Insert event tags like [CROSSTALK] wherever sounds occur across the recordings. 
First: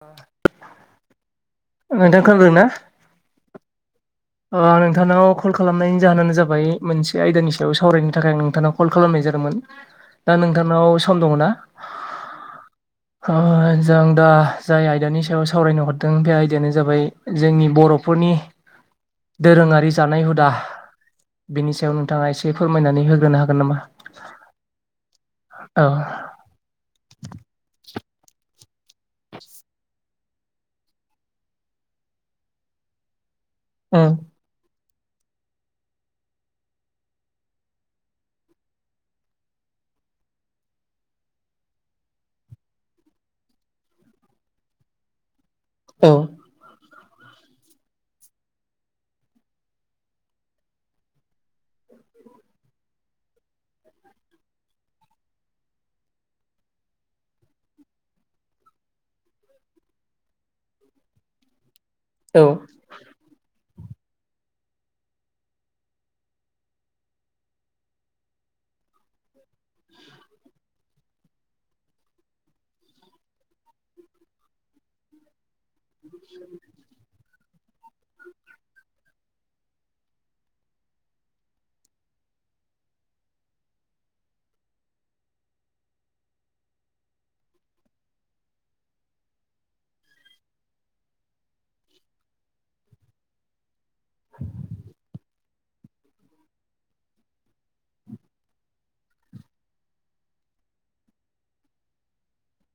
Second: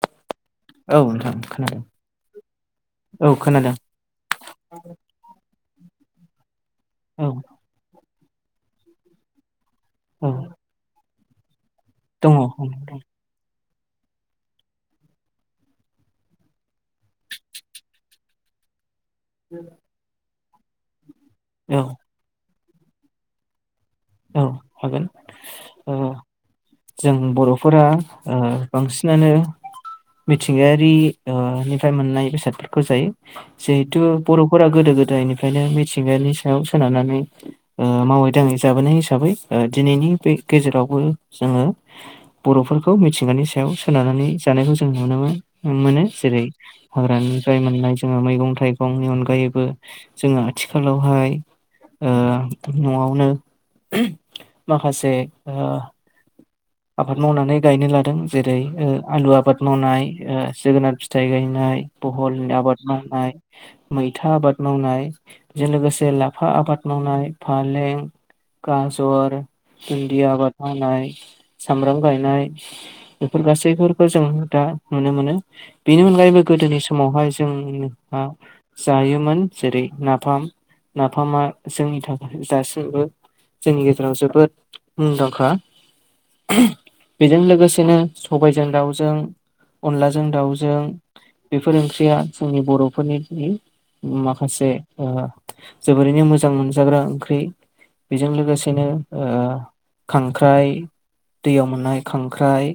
आ औ नोंथां खोनादों खोनादों ना औ खोनादों। ओ नोंथांनाव कल खालामनायनि जाहोनानो जाबाय मोनसे औ आयदानि सायाव सावरायनो थाखाय आं नोंथांनाव कल खालामनाय जादोंमोन औ दा नोंथांनाव सम दङ' ना? दङ' ओ जों दा जाय आयदानि सायाव सावरायनो हरदों बे आयदायानो जाबाय जोंनि बर'फोरनि दोरोङारि जानाय हुदा बेनि औ सायाव नोंथाङा एसे फोरमायनानै होग्रोनो हागोन नामा? औ हागोन औ जों बर'फोरा ओ बांसिनानो मिथिंगायारि ओ निफ्राय मोननाय बेसादफोरखौ जायो। जिहेथु उम बर'फोरा गोदो गो दायनिफ्रायनो मिथिंगानि सायाव सोनारनानै ओ मावै दाङै जाबोनाय हिसाबै ओ दिनैनि बे गेजेरावबो जोङो। बर'फोरखौ मिथिंगानि सायाव सोनारनानै जानायखौ जों नुनो मोन मोनो औ जेरै हाग्रानिफ्राय मोननाय जोङो मैगं-थाइगंनि अनगायैबो जोङो आथिखालावहाय ओ न'आवनो माखासे ओ आबाद मावनानै गायनो लादों जेरै ओ आलु आबाद मावनाय ओ जोगोनार फिथाइ गायनाय औ बहलनि आबाद मावनाय मैथा आबाद मावनाय बेजों लोगोसे लाफा आबाद मावनाय फालें गाजर, भेनदि आबाद मावनाय सामब्राम गायनाय बेफोर गासैफोरखौ जों दा नुनो मोनो। बेनि अनगायैबो गोदोनि समावहाय जों जायोमोन। जेरै नाफाम नाफामा जोंनि थाखाय दासिमबो जोंनि गेजेराव जोबोद मुंदांखा बेजों लोगोसेनो सबायजों दाउजों, अनलाजों दाउजों बेफोर ओंख्रिया जोंनि बर'फोरनि माखासे ओ जोबोरैनो मोजां मोनजाग्रा ओंख्रि बिजों लोगोसेनो खांख्राइ दैयाव मोननाय खांख्राइ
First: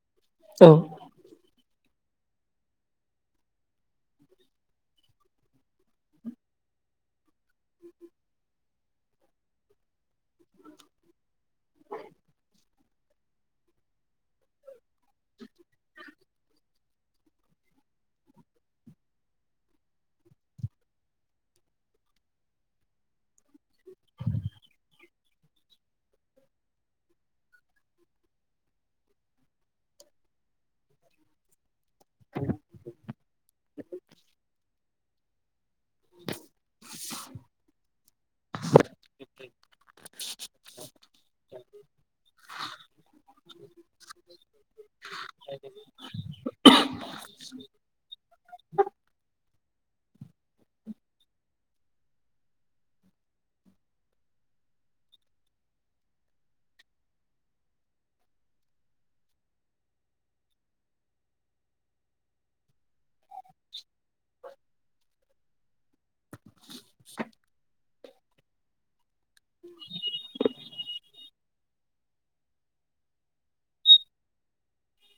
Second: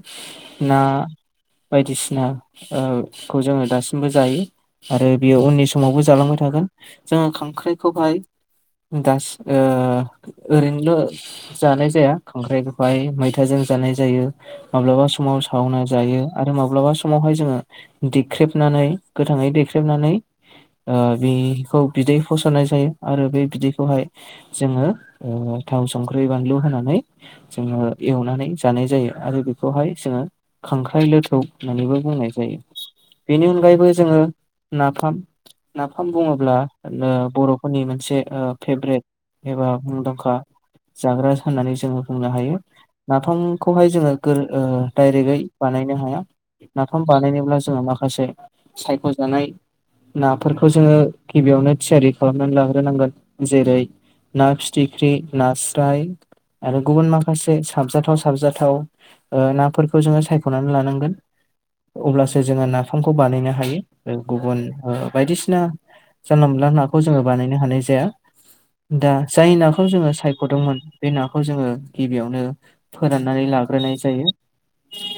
औ ना बायदिसिना ना खौ जोंङो दासिमबो जायो आरो बियो उननि समावबो जालांबाय थागोन। जोंङो खांख्राइखौहाय दास ओरैनोल' जानाय जाया खांख्राइखौहाय फथ जों जानाय जायो माब्लाबा समाव सावना जायो आरो माब्लाबा समावहाय जोंङो दि देख्रेबनानै गोथांङै दैेख्रेबनानै बिखौ बिदै फस'नाय जायो आरो बे बिदैखौहाय जोंङो थाव संख्रि बानलु होनानै जोंङो एवनानै जानाय जायो आरो बेखौहाय जोंङो खांख्राइ लथौ होननानैबो बुंनाय जायो । बेनि अनगायैबो जोंङो नाफाम। नाफाम बुंङोब्ला बर'फोरनि मोनसे फेभ्रेट एबा मुंदांखा जाग्रा होननानै जोंङो बुंनो हायो । नाफामखौहाय जोंङो डाइरेक्टै बानायनो हाया नाफाम बानायनोब्ला जोंङो मा माखासे सायख'जानाय नाफोरखौ जोंङो गिबियावनो थियारि खालामनानै लाग्रोनांगोन जेरै ना फिथिख्रि नास्राय आरो गुबुन माखासे साबजाथाव साबजाथाव नाफोरखौ जोङो सायख'नानै लानांगोन। अब्लासो जोंङो नाफामखौ बानायनो हायो गुबुन बायदिसिना जानलाला नाखौ जोंङो बानायनो हानाय जाया। दा जाय नाखौ जोंङो सायख'दोंमोन बे नाखौ जोंङो गिबियावनो फोराननानै लाग्रोनाय जायो।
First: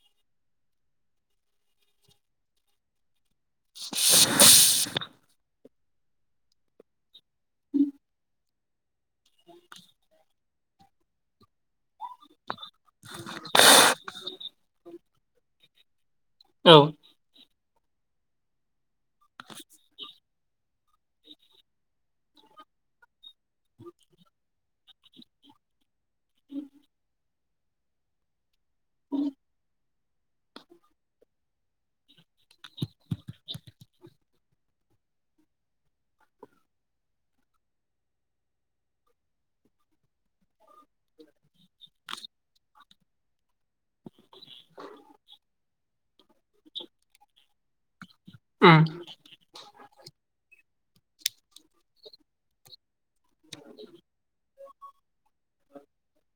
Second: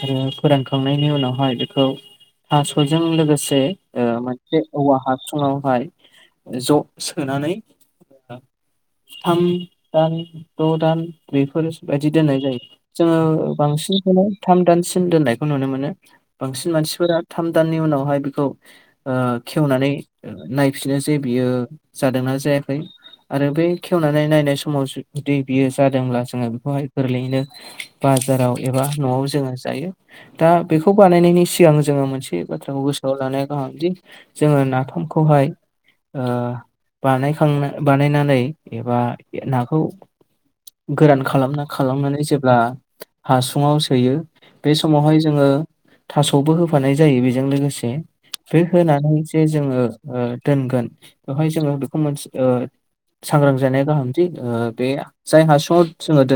आरो फोरानखांनायनि उनावहाय बेखौ थास'जों लोगोसे से मोनसे औवा हासोङावहाय ज' सोनानै थाम दान द दानफोर बिदि दोननाय जायो जोंङो बांसिनखौनो थाम दानसिन दोननायखौ नुनो मोनो बांसिन औ मानसिफोरा थाम दाननि उनावहाय बेखौ खेवनानै नायफिनो जे बियो जादोंना जे आरो बेै खेवनानै नाय समाव जुदि बियो जादोंब्ला जोंङो बेखौहाय गोरलैयैनो बाजाराव एबा न'आव जोंङो जायो दा बेखौ बानायनायनि सिगां जों जोंङो मोनसे बाथ्राखौ गोसोआव लानाया गाहामदि जोंङो नाफामखौहाय बानायखां बानायनानै एबा नाखौ गोरान खालामना खालामनानै जेब्ला हासुङाव सोयो बे समावहाय जोंङो थास'बो होफानाय जायो बेजों लोगोसे बे उम होनानै जे जोंङो दोनगोन बेवहाय जोंङो बेखौ मोनसे सांग्रां जानाया गाहामथि बे जायहा सर्ट जोंङो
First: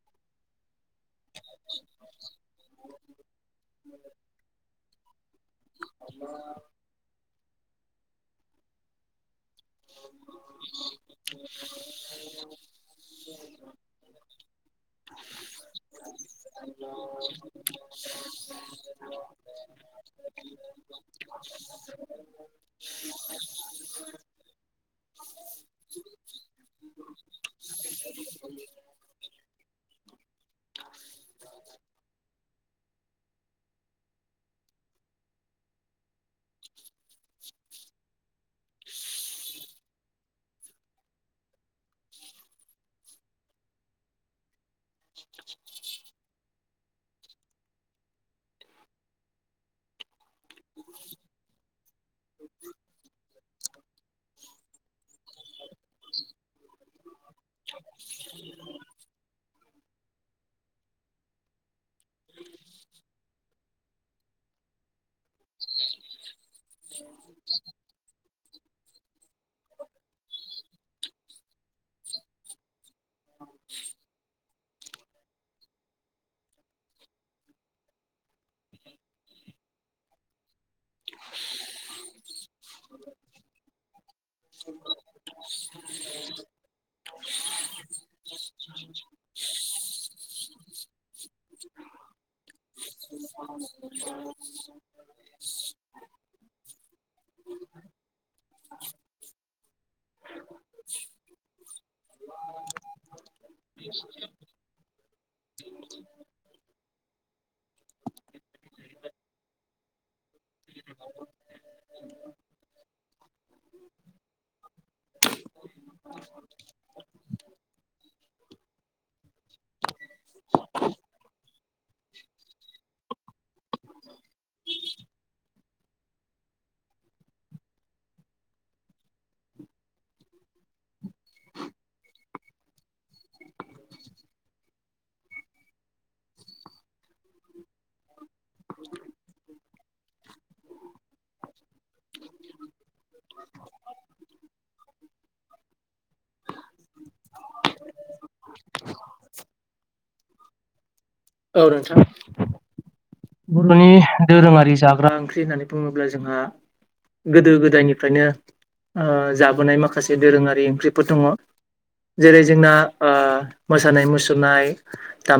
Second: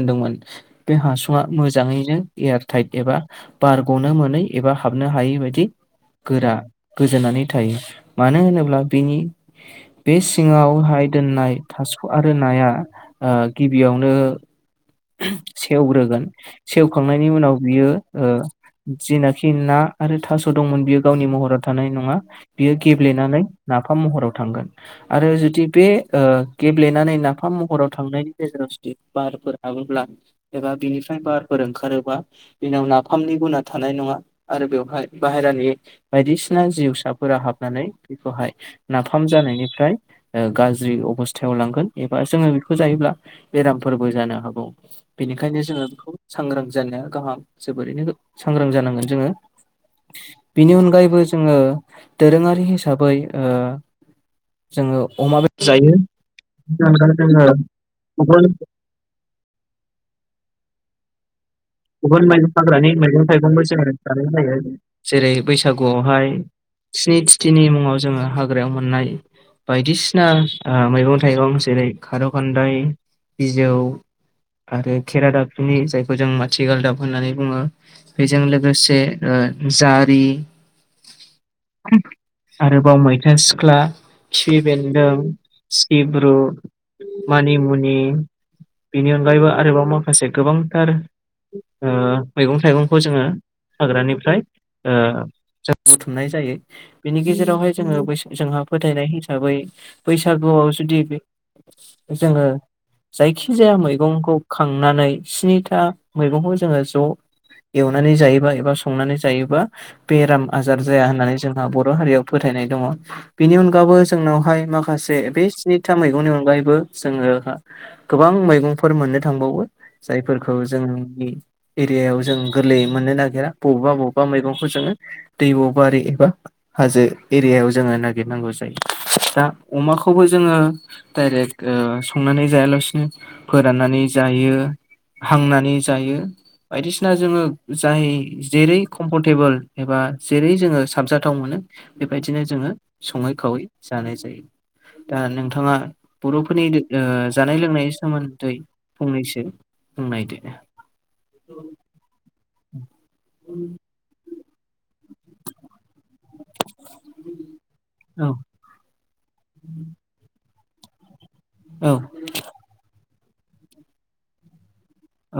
बे हासु मोजांङैनो एयाराइट एबा बारग'नो मोनै एबा हाब नो हायि बायदि गोरा गोजोननानै थायो मानो होनोब्ला बेनि बे सिङांवहाय दोननाय थास' आरो नाया गिबियावनो सेवग्रोगोन सेवखांनायनि उनाव बियो जिनाखि ना आरो थास' दंमोन बियो गावनि महराव थानाय नंङा बियो गेब्लेनानै नाफाम महराव थांगोन आरो जुदि बे गेब्लेनानै नाफाम महराव थांनायनि गेजेराव जुदि बारफोरा हाबोब्ला एबा बिनिफ्राय बारफोर ओंखारोबा बेनाव नाफामनि गुना थानाय नङा आरो बेवहाय बाहेरानि बायदिसिना जिउसाफोरा हाबनानै बेखौहाय नाफाम जानायनि निफ्राय गाज्रि अबस्थायाव लांगोन एबा जोंङो बेखौ जायोब्ला बेरामफोरबो जानो हागोन। बेनिखायनो जोंङो बेखौ सांग्रां जानाया गाहाम जोबोरैनो सांग्रां जानांगोन जोंङो बिनि अनगायैबो जोंङो दोरोङारि हिसाबै जोंङो अमा बेसर जायो जोंङो [UNINTELLIGIBLE] गुबुन हाग्रानि मैगं थाइगंबो जोङो जानाय जायो जेरै बैसागुयावहाय स्निथिनि मुङाव जोङो हा हाग्रायाव मोननाय बायदिसिना आ मैगं थाइगं जेरै खारौ खानदाय बिजौ आरो खेरादाबसनि जायखौ जों मान थिखाल दाब होननानै बुङो बेजों ओ लोगोसे ओ जारि [INAUDIBLE] आरोबाव मैथा सिख्ला खिफि बेनदों सिब्रु मानि मुनि बिनि अनगायैबो आरोबाव माखासे गोबांथार ओ मैगं थाइगं खौ जोङो हाग्रानिफ्राय ओ जों बुथुमनाय जायो। बेनि गेजेरावहाय जोङो जोंहा फोथायनाय हिसाबै बैसागुयाव जुदि जोङो जायखि जाया मैगंखौ खांनानै स्निथा मैगंखौ जोङो ज' एवनानै जायोबा एबा संनानै जायोबा बेराम आजार जाया होननानै जोंहा बर' हारियाव फोथाय नाय दङ बेनि अनगैबो जोंनावहाय माखासे बे स्निथा मैगंनि अनगायैबो जोङो गोबां मैगंफोर मोननो थांबावो जायफोरखौ जोंनि एरियायाव जों गोरलै मोननो नागेरा बबेबा बबेबा मैगंखौ जोङो दैब'बाारि एबा हाजो एरियायाव जोङो नागिर नांगौ जायो दा अमाखौबो जोङो दाइरेक संनानै जाया लासैनो फोराननानै जायो हांनानै जायो बायदिसिना जोङो जाय जेरै कमफरटेबोल एबा जेरै जोङो साबजाथाव मोनो बेबायदिनो जोङो। सङै खावै जानाय जायो दा नोंथां थाङा बर'फोरनि ओ जानाय लोंनायनि सोमोनदै फंनैसो फोरमायदो औ नोंथां बर'नि दोरोङारि जाग्रा ओंख्रि होननानै बुङोब्ला जोंहा गोदो गोदायनिफ्रायनो औ ओ जाबोनाय माखासे दोरोङारि ओंख्रिफोर दङ औ जेरै जोंना ओ मोसानाय मुसुरनाय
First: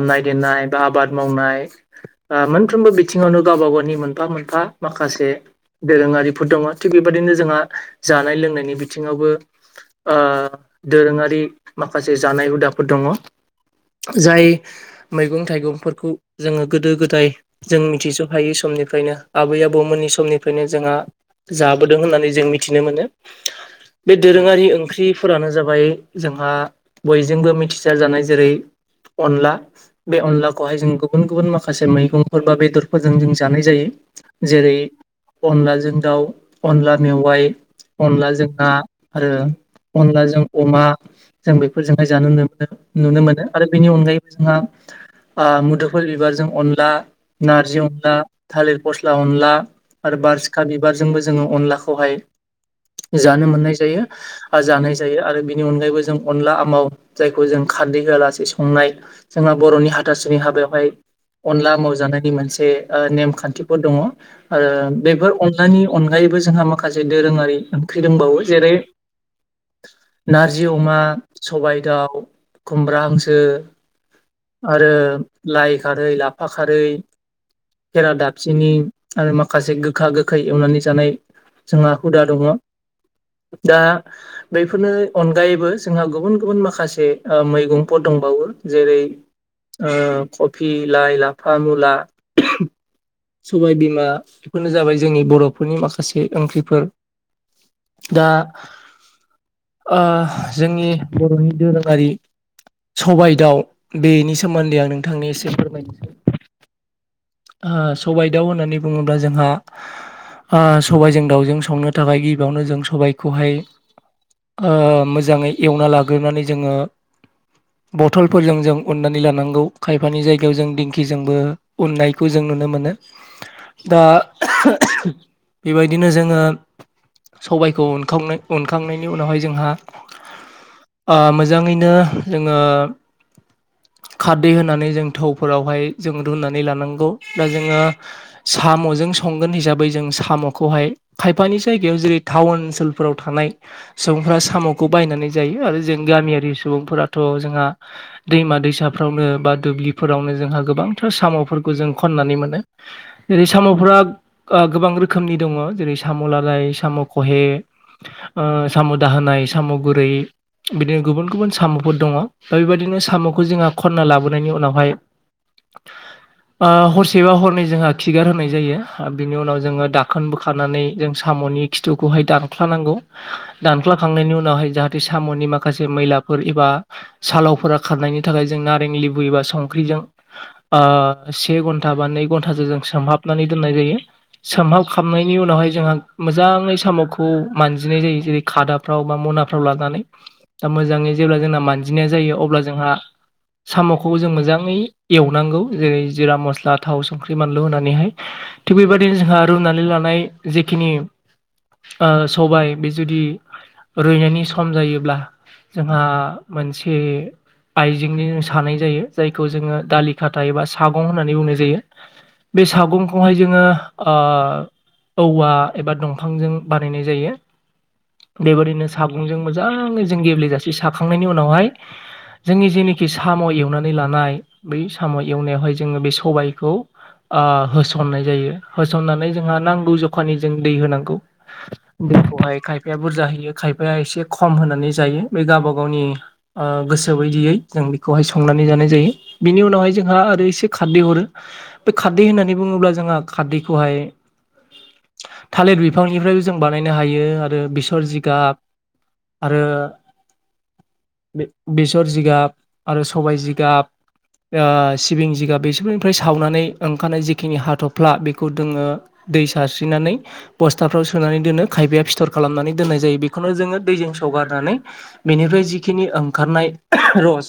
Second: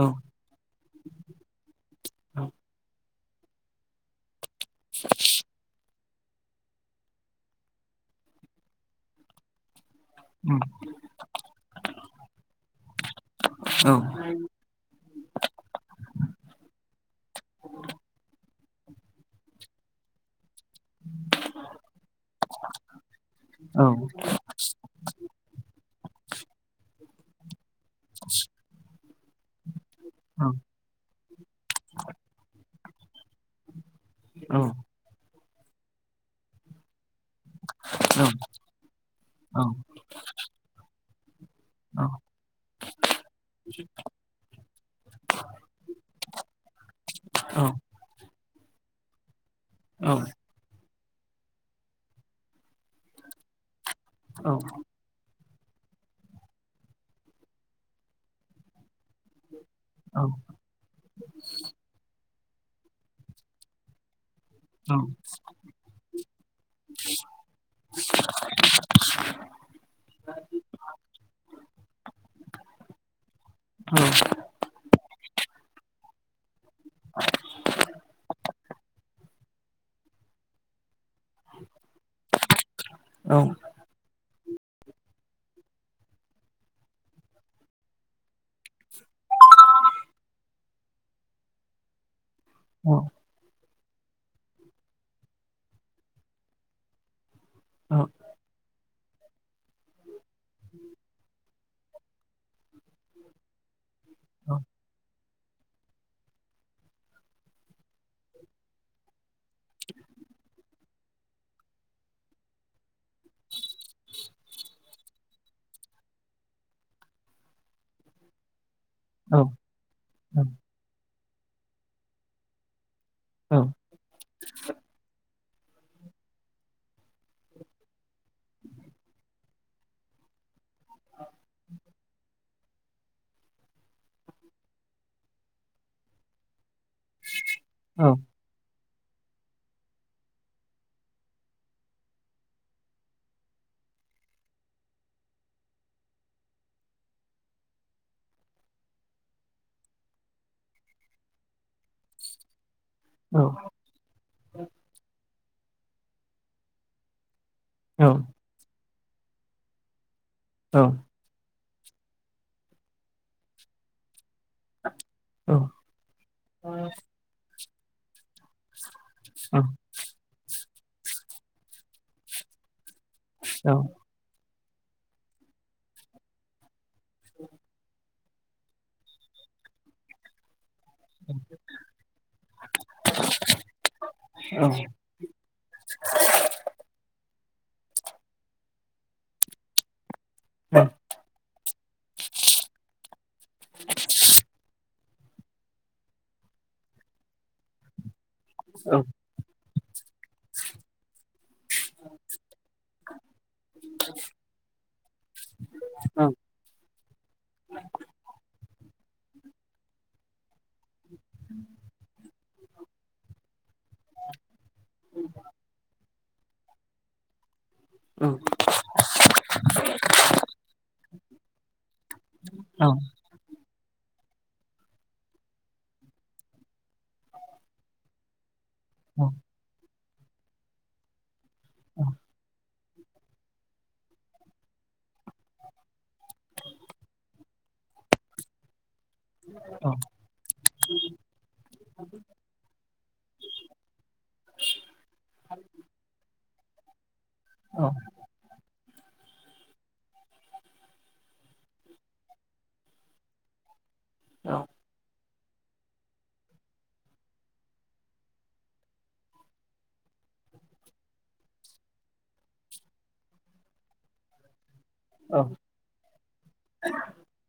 औ देनाय आबाद मावनाय औ ओ मोनफ्रोमबो बिथिङावनो गावबा-गावनि मोनफा मोन फा माखासे दोरोङारिफोर दङ थिग बेबायदिनो जोंहा जानाय लोंनायनि बिथिङावबो ओ दोरोङारि माखासे जानाय हुदाफोर दङ औ जाय मैगं थाइगंफोरखौ जोङो गोदो गोदाय जों मिथिस' हायै समनिफ्रायनो आबै आबौमोननि समनि फ्रायनो जोंहा जाबोदों होननानै जों मिथिनो मोनो औ बे दोरोङारि ओंख्रिफोरानो जाबाय जोंहा बयजोंबो मिथिसार जानाय जेरै अनला बे अनलाखौहाय जों गुबुन गुबुन माखासे मैगंफोर बा बेदरफोरजों जों जानाय जायो औ जेरै अनलाजों दाउ अनला मेवाइ औ अनलाजों ना आरो औ अनलाजों अमा जों औ बेफोरजोंहाय जानाय नुनो मोनो आरो बेनि अनगायैबो जोंहा आ मुदुफुल बिबारजों अनला औ नारजि अनला थालिर फस्ला अनला औ औ आरो बारसिखा बि बिबार जोंबो जोङो अनलाखौहाय जानो मोननाय जायो आरो औ जानाय जायो आरो बेनि अनगायैबो जों अनला आमाव जायखौ जों खारदै होआलासे संनाय जोंहा बर'नि हाथासुनि हाबायावहाय अनला आमाव जानायनि मोनसे ओ नेमखानथिफोर दङ आरो बेफोर अनलानि अनगायैबो जोंहा माखासे दोरोङारि ओंख्रि दंबावो जेरै नारजि अमा सबाइ दाउ खुमब्रा हांसो आरो लाइ खारै लाफा खारै खेरा दाफिनि आरो माखासे गोखा गोखै एवनानै जानाय जोंहा हुदा दङ दा बेफोरनि अनगायैबो जोंहा गुबुन गुबुन माखासे ओ मैगंफोर दंबावो जेरै ओ कफि लाइ लाफा मुला औ सबाय बिमा बेफोरनो जाबाय जोंनि बर'फोरनि माखासे ओंख्रिफोर। दा ओ जोंनि बर'नि दोरोङारि सबाय दाउ बेनि सोमोन्दै आं नोंथांनि फोरायनोसै ओ सबाइ दाव होननानै बुङोब्ला जोंहा ओ सबाइजों दाउजों संनो थाखाय गिबियावनो जों सबाइखौहाय ओ मोज मोजाङै एवना लाग्रोनानै जोङो बथलफोरजों जों उननानै लानांगौ खायफानि जायगायाव जों दिंखिजोंबो उननायखौ जों नुनो मोनो दा बेबायदिनो जोङो सबायखौ उनखांनायनि उनावहाय जोंहा ओ मोजाङैनो जोङो खारदै होनानै जों थौफोरावहाय जों रुनानै लानांगौ। दा जोङो सामजों जों संगोन हिसाबै जों साम'खौहाय खायफानि जायगायाव जेरै टाउन ओनसोलफोराव थानाय सुबुंफ्रा साम'खौ बायनानै जायो आरो जों गामियारि सुबुंफोराथ' जोंहा दैमा दैसा यावनो बा दुब्लिफोरावनो जोंहा गोबांथार साम'फोर जों खननानै मोनो जेरै साम'फ्रा गोबां रोखोमनि दङ जेरै साम' लादाइ साम' खहे ओ साम' दाहोनाय साम' गुरै बिदिनो गुबुन गुबुन साम' फोर दङ दा बेबायदिनो साम'खौ जोंहा खन्ना लाबोनायनि उनावहाय ओ हरसेबा हरनै जोंहा खिगार होनाय जायो बिनि उनाव जोङो दाखोन बोखानानै जों साम'नि खिथुखौहाय दानख्लानांगौ दानख्लाखांनायनि उनावहाय जाहाथे साम'नि माखासे मैलाफोर एबा सालावफोरा खारनायनि थाखाय जों नारें लेबु एबा संख्रि जों ओ से घन्टा बा नै घन्टासो जों सोमहाबनानै दोननाय जायो। सोमहाबखाबनायनि उनावहाय जोंहा मोजाङै साम'खौ मानजिनाय जायो जेरै खादाफ्राव बा मनाफ्राव लानानै दा औ मोजाङै जेब्ला जोंना मान्जिनाया जायो अब्ला जोंहा साम'खौ जों मोजाङै एवनांगौ जेरै जिरा मस्ला थाव संख्रि बानलु होनानैहाय थिग औ बेबायदिनो जोंहा रुनानै लानाय जिखिनि जेखिनि ओ सबाय बे जुदि रुयनायनि सम जायोब्ला जोंहा औ मोनसे आइजेंनि सानाय जायो जायखौ जोङो दालि खाथा एबा सागं होननानै बुंनाय जायो। बे सागंखौहाय जोङो ओ औवा एबा दं फांजों बानायनाय जायो। औ बेबादिनो सागंजों मोजाङै जों गेब्लेेजासे साखांनायनि उनावहाय जोंनि जेनाखि साम' एवनानै लानाय बै साम' एवनायावहाय जोङो बे सबायखौ ओ होसननाय जायो। औ होसननानै जोंहा नांगौ जखानि जों दै होनांगौ औ दैखौहाय खायफा या बुरजा होयो खायफाया एसे खम होनानै जायो बे गावबा गावनि गोसो बायदियै बेखौहाय संनानै जानाय जायो बिनि औ उनावहाय जोंहा आरो एसे खारदै हरो बे खारदै होननानै बुङोब्ला जोंहा खारदैखौहाय थालिर बिफांनिफ्रायबो जों बानायनो हायो आरो औ बेसर जिगाब आरो बेसर जिगाब आरो सबाय जिगाब ओ सिबिं बेसनिफ्राय सावनानै ओंखारनाय जिखिनि हाथ'फ्ला बेखौ दोङो दै सारस्रिनानै बस्थाफ्राव सोनानै दोनो खायफाया फिथर खालामनानै दोननाय जायो बेखौनो जोङो दैजों सौगारनानै औ बेनिफ्राय जिखिनि ओंखारनाय रस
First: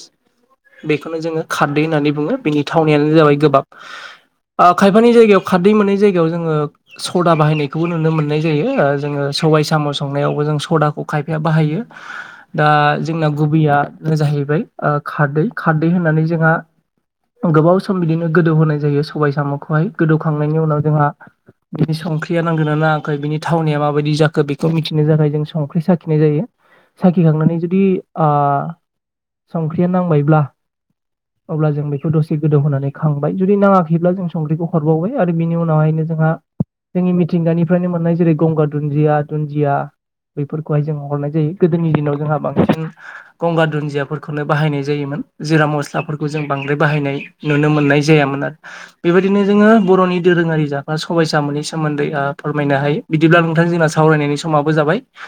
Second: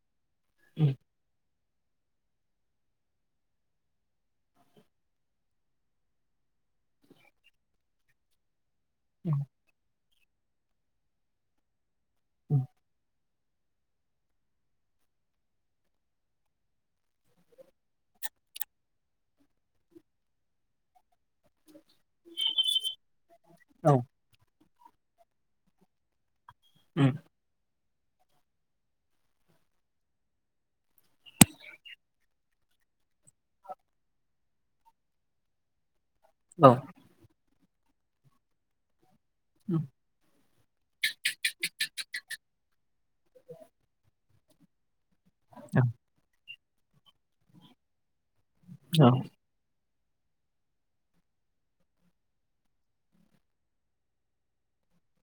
बेखौनो जोङो खारदै होननानै बुङो बेनि थावनायानो जाबाय गोबाब ओ खायफानि जायगायाव खारदै मोनै जायगायाव जोङो सदा बाहायनायखौबो नुनो मोननाय जायो जोङो सबाय साम' संनायावबो जों सदाखौ खायफाया बाहायो दा जोंना गुबैयानो जाहैबाय ओ खारदै खारदै होननानै जोंहा गोबाव सम बिदिनो गोदौ होनाय जायो सबाय साम'खौहाय गोदौखांनायनि उनाव जोंहा बिनि संख्रिया नांगोनना नाङाखै बिनि थावनाया माबायदि जाखो बेखौ मिथिनो थाखाय जों संख्रि साखिनाय जायो साखि खांनानै जुदि ओ संख्रिया नांबायब्ला अब्ला जों बेखौ दसे गोदौहोनानै खांबाय जुदि नाङाखैब्ला जों संख्रिखौ हरबावबाय आरो बिनि उनावहायनो जोंनि मिथिंगानि फ्रायनो मोननाय जेरै गंगार दुन्दिया दुन्दिया बेैफोरखौहाय जों हरनाय जायो गोदोनि दिनाव जोंहा बांसिन गंगार दुन्दियाफोरखौनो बाहायनाय जायोमोन जिरा औ मस्लाफोरखौ जों बांद्राय बाहायनाय नुनो मोननाय जायामोन आरो औ बेबायदिनो जोङो बर'नि दोरोङारि जाग्रा सबाय सामनि सोमोन्दै आ फोरमायनो हायो बिदिब्ला नोंथां जोंना सावरायनायनि समाबो जा बाय